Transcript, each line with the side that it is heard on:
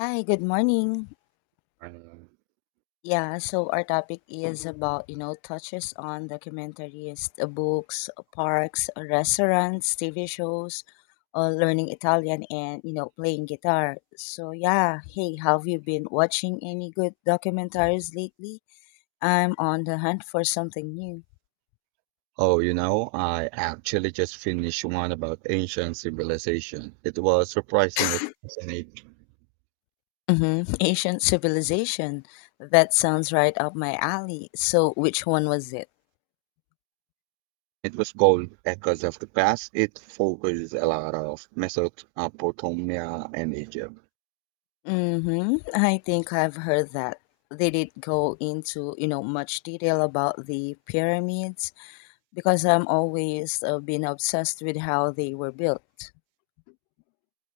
left: Hi, good morning.
right: Um,
left: Yeah, so our topic is about, you know, touches on documentaries, the books, parks, restaurants, TV shows, learning Italian and, you know, playing guitar. So, yeah, hey, have you been watching any good documentaries lately? I'm on the hunt for something new.
right: Oh, you know, I actually just finished one about ancient civilization. It was surprisingly fascinating.
left: Mm-hmm. Ancient civilization. That sounds right up my alley. So, which one was it?
right: It was called Echoes of the Past. It focused a lot of Mesopotamia and Egypt.
left: Mm-hmm. I think I've heard that. They did go into, you know, much detail about the pyramids because I'm always been obsessed with how they were built.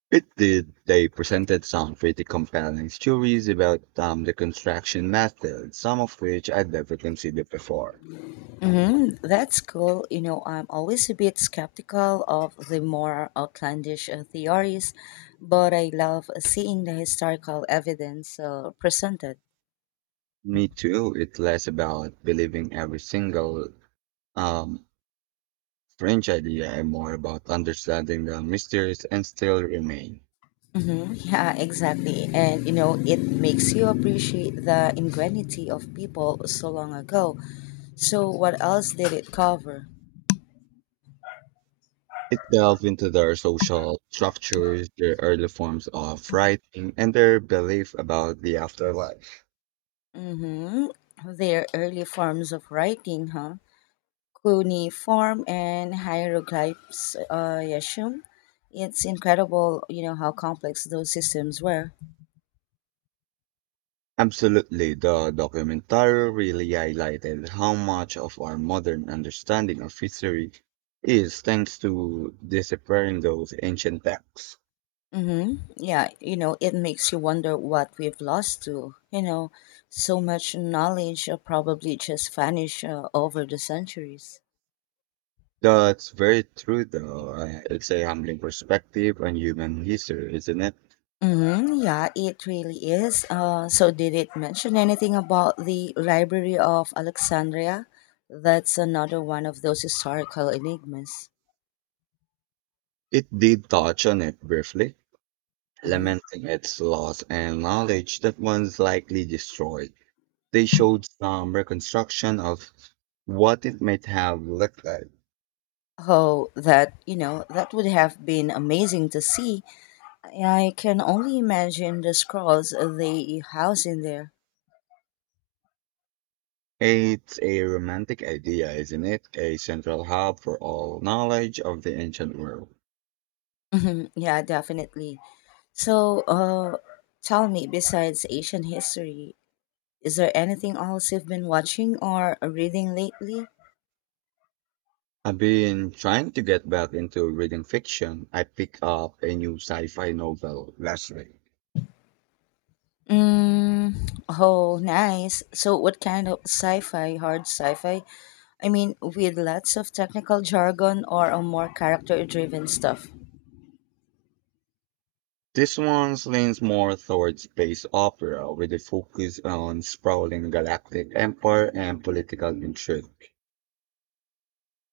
right: It did. They presented some pretty compelling stories about the construction method, some of which I'd never considered before.
left: Mm-hmm. That's cool. You know, I'm always a bit skeptical of the more outlandish theories, but I love seeing the historical evidence presented.
right: Me too. It's less about believing every single um, French idea and more about understanding the mysteries and still remain.
left: Mm-hmm. Yeah, exactly. And, you know, it makes you appreciate the ingenuity of people so long ago. So, what else did it cover?
right: It delved into their social structures, their early forms of writing, and their belief about the afterlife.
left: Hmm. Their early forms of writing, huh? Cuneiform and hieroglyphs, I assume. It's incredible, you know, how complex those systems were.
right: Absolutely, the documentary really highlighted how much of our modern understanding of history is thanks to disappearing those ancient texts.
left: Hmm. Yeah, you know, it makes you wonder what we've lost to. You know, so much knowledge probably just vanished over the centuries.
right: That's very true, though. It's a humbling perspective on human history, isn't it?
left: Mm-hmm. Yeah, it really is. So, did it mention anything about the Library of Alexandria? That's another one of those historical enigmas.
right: It did touch on it briefly,
left: Mm-hmm.
right: lamenting its loss and knowledge that once likely destroyed. They showed some reconstruction of what it might have looked like.
left: Oh, that, you know, that would have been amazing to see. I can only imagine the scrolls they house in there.
right: It's a romantic idea, isn't it? A central hub for all knowledge of the ancient world.
left: Mhm. Yeah, definitely. So, tell me, besides Asian history, is there anything else you've been watching or reading lately?
right: I've been trying to get back into reading fiction. I picked up a new sci-fi novel last week.
left: Mm, oh, nice. So, what kind of sci fi, hard sci fi? I mean, with lots of technical jargon or a more character driven stuff?
right: This one leans more towards space opera with a focus on sprawling galactic empire and political intrigue.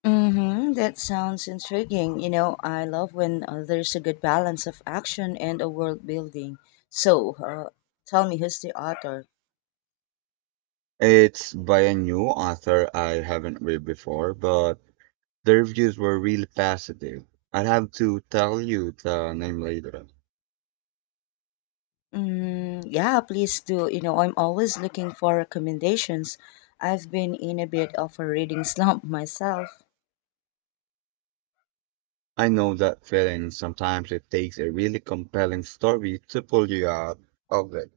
left: Mm-hmm, that sounds intriguing. You know, I love when there's a good balance of action and a world building. So, tell me, who's the author?
right: It's by a new author I haven't read before, but the reviews were really positive. I'll have to tell you the name later.
left: Mm, yeah, please do. You know, I'm always looking for recommendations. I've been in a bit of a reading slump myself.
right: I know that feeling. Sometimes it takes a really compelling story to pull you out of it.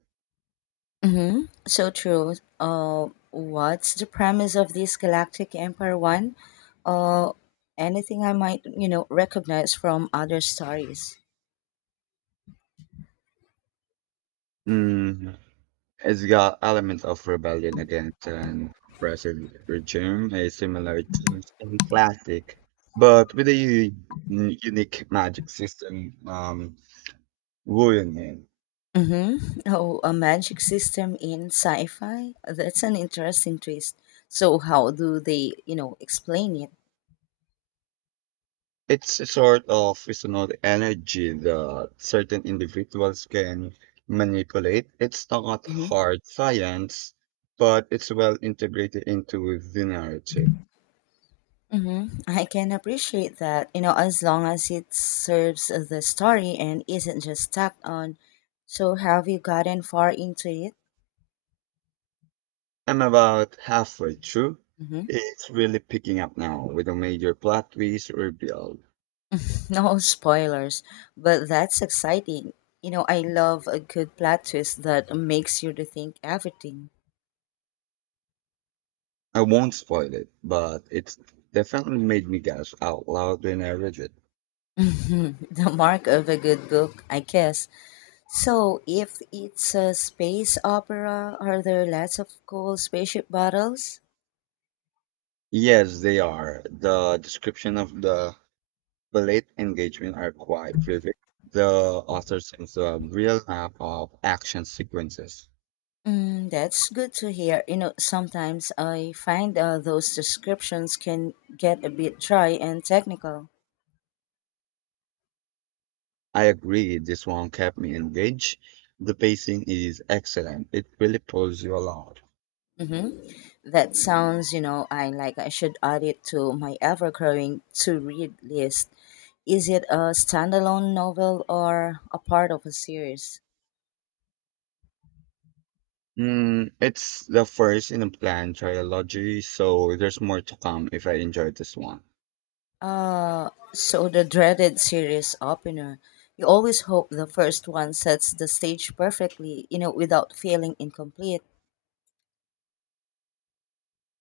left: Mm-hmm. So true. What's the premise of this Galactic Empire one? Uh, anything I might, you know, recognize from other stories.
right: Mm, it's got elements of rebellion against an oppressive regime, a similar to in classic, but with a unique magic system ruining it.
left: Mm-hmm. Oh, a magic system in sci-fi. That's an interesting twist. So, how do they, you know, explain it?
right: It's a sort of seasonal energy that certain individuals can manipulate. It's not
left: Mm-hmm.
right: hard science, but it's well integrated into the narrative.
left: Mm-hmm. I can appreciate that, you know, as long as it serves the story and isn't just stuck on. So, have you gotten far into it?
right: I'm about halfway through.
left: Mm-hmm.
right: It's really picking up now with a major plot twist revealed.
left: No spoilers, but that's exciting. You know, I love a good plot twist that makes you rethink everything.
right: I won't spoil it, but it's definitely made me gasp out loud when I read it.
left: The mark of a good book, I guess. So, if it's a space opera, are there lots of cool spaceship battles?
right: Yes, they are. The description of the late engagement are quite vivid. The author seems to have real map of action sequences.
left: Mm, that's good to hear. You know, sometimes I find those descriptions can get a bit dry and technical.
right: I agree, this one kept me engaged. The pacing is excellent. It really pulls you along.
left: Mm-hmm. That sounds, you know, I like I should add it to my ever-growing to-read list. Is it a standalone novel or a part of a series?
right: Mm, it's the first in a planned trilogy, so there's more to come if I enjoy this one.
left: So the dreaded series opener. You always hope the first one sets the stage perfectly, you know, without feeling incomplete.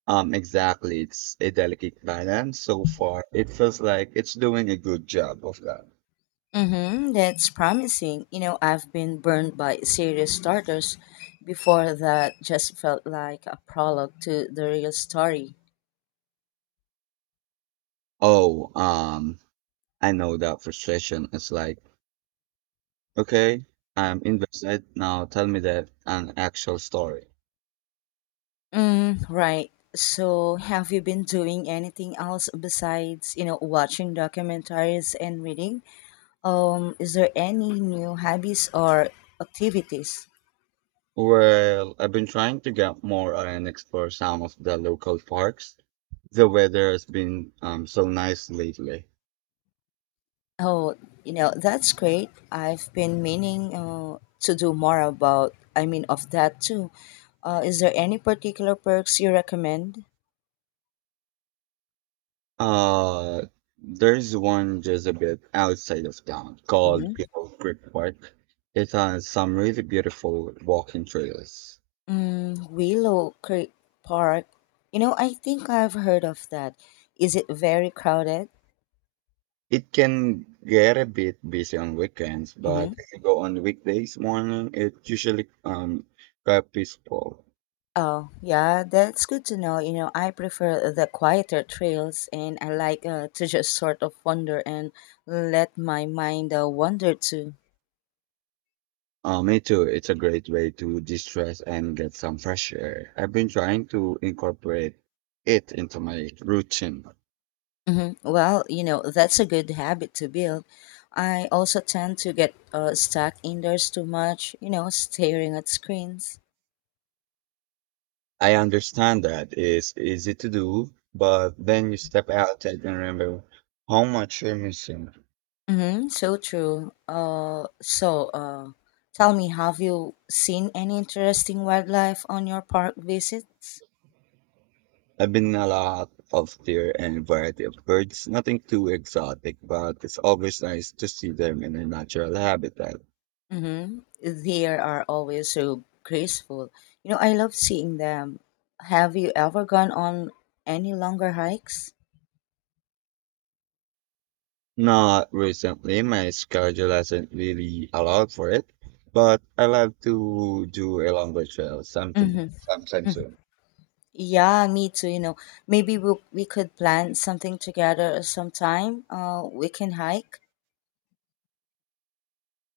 right: Exactly. It's a delicate balance. So far, it feels like it's doing a good job of that.
left: Mm-hmm, that's promising. You know, I've been burned by serious starters before that just felt like a prologue to the real story.
right: Oh, I know that frustration. It's like, okay, I'm invested. Now tell me that an actual story.
left: Mm, right. So, have you been doing anything else besides, you know, watching documentaries and reading? Is there any new hobbies or activities?
right: Well, I've been trying to get more and explore some of the local parks. The weather has been so nice lately.
left: Oh, you know, that's great. I've been meaning to do more about, I mean, of that too. Is there any particular perks you recommend?
right: Uh, there's one just a bit outside of town called
left: Mm-hmm.
right: Beagle Creek Park. It has some really beautiful walking trails.
left: Mm, Willow Creek Park. You know, I think I've heard of that. Is it very crowded?
right: It can get a bit busy on weekends, but
left: Mm-hmm.
right: if you go on weekdays morning, it usually quite peaceful.
left: Oh, yeah, that's good to know. You know, I prefer the quieter trails and I like to just sort of wander and let my mind wander too.
right: Me too. It's a great way to de-stress and get some fresh air. I've been trying to incorporate it into my routine.
left: Hmm. Well, you know, that's a good habit to build. I also tend to get stuck indoors too much, you know, staring at screens.
right: I understand that it's easy to do, but then you step out and remember how much you're missing.
left: Mm-hmm, so true. So, tell me, have you seen any interesting wildlife on your park visits?
right: I've been a lot of deer and variety of birds, nothing too exotic, but it's always nice to see them in their natural habitat.
left: Mm-hmm. They are always so graceful. You know, I love seeing them. Have you ever gone on any longer hikes?
right: Not recently. My schedule hasn't really allowed for it, but I love to do a longer trail something
left: Mm-hmm.
right: sometime soon.
left: Yeah, me too. You know, maybe we could plan something together sometime. We can hike.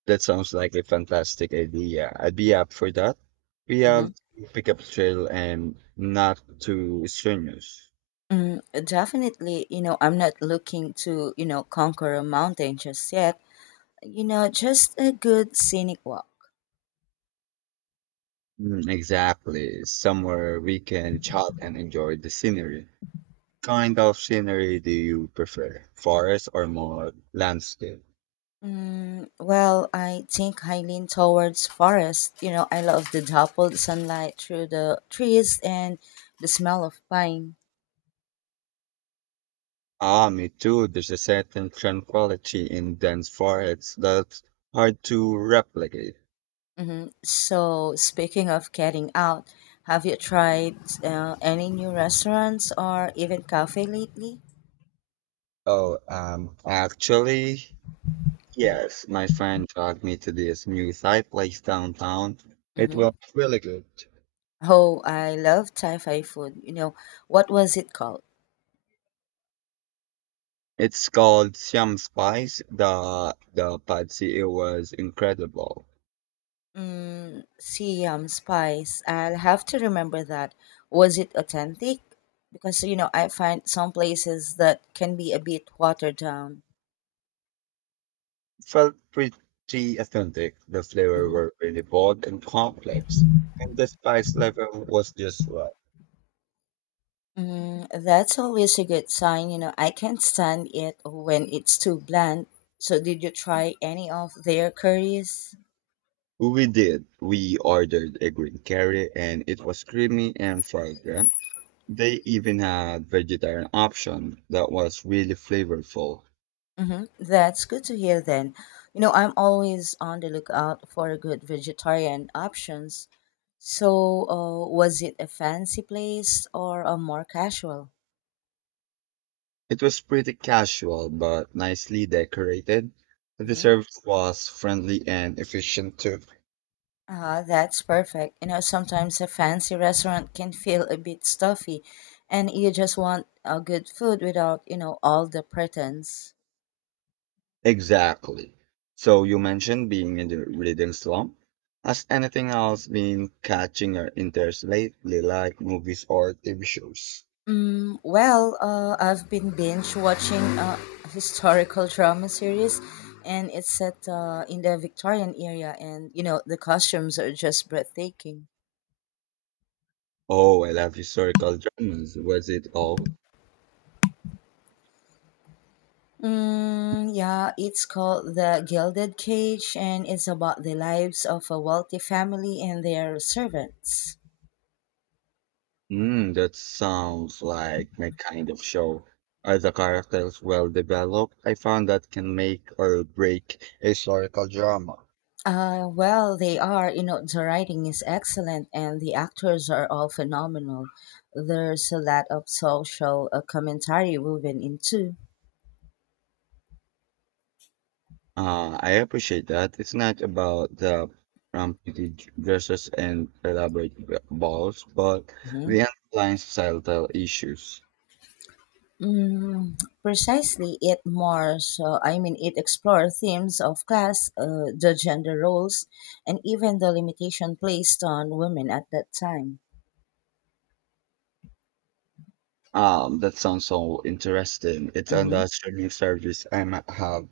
right: That sounds like a fantastic idea. I'd be up for that. We
left: Mm-hmm.
right: have to pick up trail and not too strenuous.
left: Mm, definitely. You know, I'm not looking to you know conquer a mountain just yet. You know, just a good scenic walk.
right: Mm, exactly. Somewhere we can chat and enjoy the scenery. Kind of scenery do you prefer? Forest or more landscape?
left: Mm, well, I think I lean towards forest. You know, I love the dappled sunlight through the trees and the smell of pine.
right: Ah, me too. There's a certain tranquility in dense forests that's hard to replicate.
left: Hmm. So, speaking of getting out, have you tried any new restaurants or even cafe lately?
right: Oh, actually, yes, my friend dragged me to this new Thai place downtown. It
left: Hmm.
right: was really good.
left: Oh, I love Thai food. You know, what was it called?
right: It's called Siam Spice. The pad see it was incredible.
left: Mm, Siam spice. I'll have to remember that. Was it authentic? Because you know, I find some places that can be a bit watered down.
right: Felt pretty authentic. The flavor
left: Hmm.
right: were really bold and complex, and the spice level was just right.
left: Mm, that's always a good sign. You know, I can't stand it when it's too bland. So, did you try any of their curries?
right: We did. We ordered a green curry and it was creamy and fragrant. They even had vegetarian option that was really flavorful.
left: Hmm. That's good to hear then. You know, I'm always on the lookout for good vegetarian options. So, was it a fancy place or a more casual?
right: It was pretty casual but nicely decorated. The
left: Mm-hmm.
right: service was friendly and efficient too.
left: Ah, that's perfect. You know, sometimes a fancy restaurant can feel a bit stuffy, and you just want good food without, you know, all the pretense.
right: Exactly. So you mentioned being in the reading slump. Has anything else been catching your interest lately, like movies or TV shows?
left: Well, I've been binge watching a historical drama series, and it's set in the Victorian era, and you know the costumes are just breathtaking.
right: Oh, I love historical dramas. Was it all?
left: Mm, yeah, it's called The Gilded Cage, and it's about the lives of a wealthy family and their servants.
right: Mm, that sounds like my kind of show. Are the characters well developed? I found that can make or break a historical drama.
left: Well, they are, you know, the writing is excellent, and the actors are all phenomenal. There's a lot of social commentary woven into.
right: I appreciate that. It's not about the rampant dresses and elaborate balls, but the underlying societal issues.
left: Mm, precisely, it more so. I mean, it explores themes of class, the gender roles, and even the limitation placed on women at that time.
right: That sounds so interesting. It's on
left: Hmm.
right: the streaming service I might have.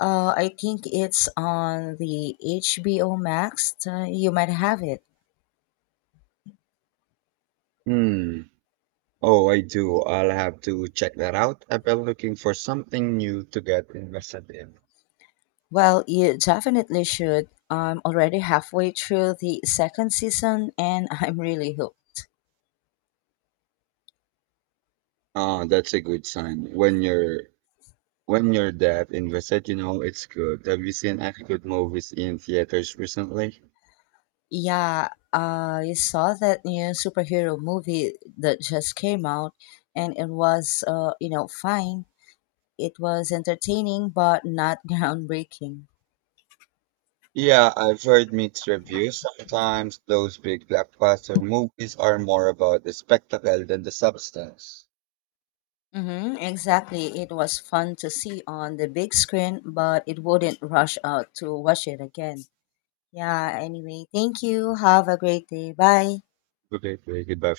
left: I think it's on the HBO Max. You might have it.
right: Hmm. Oh, I do. I'll have to check that out. I've been looking for something new to get invested in.
left: Well, you definitely should. I'm already halfway through the second season, and I'm really hooked.
right: Ah, that's a good sign. When you're that invested, you know it's good. Have you seen any good movies in theaters recently?
left: Yeah, I saw that new superhero movie that just came out, and it was, you know, fine. It was entertaining, but not groundbreaking.
right: Yeah, I've heard mixed reviews. Sometimes those big blockbuster movies are more about the spectacle than the substance.
left: Hmm, exactly. It was fun to see on the big screen, but it wouldn't rush out to watch it again. Yeah, anyway, thank you. Have a great day. Bye.
right: Okay, goodbye.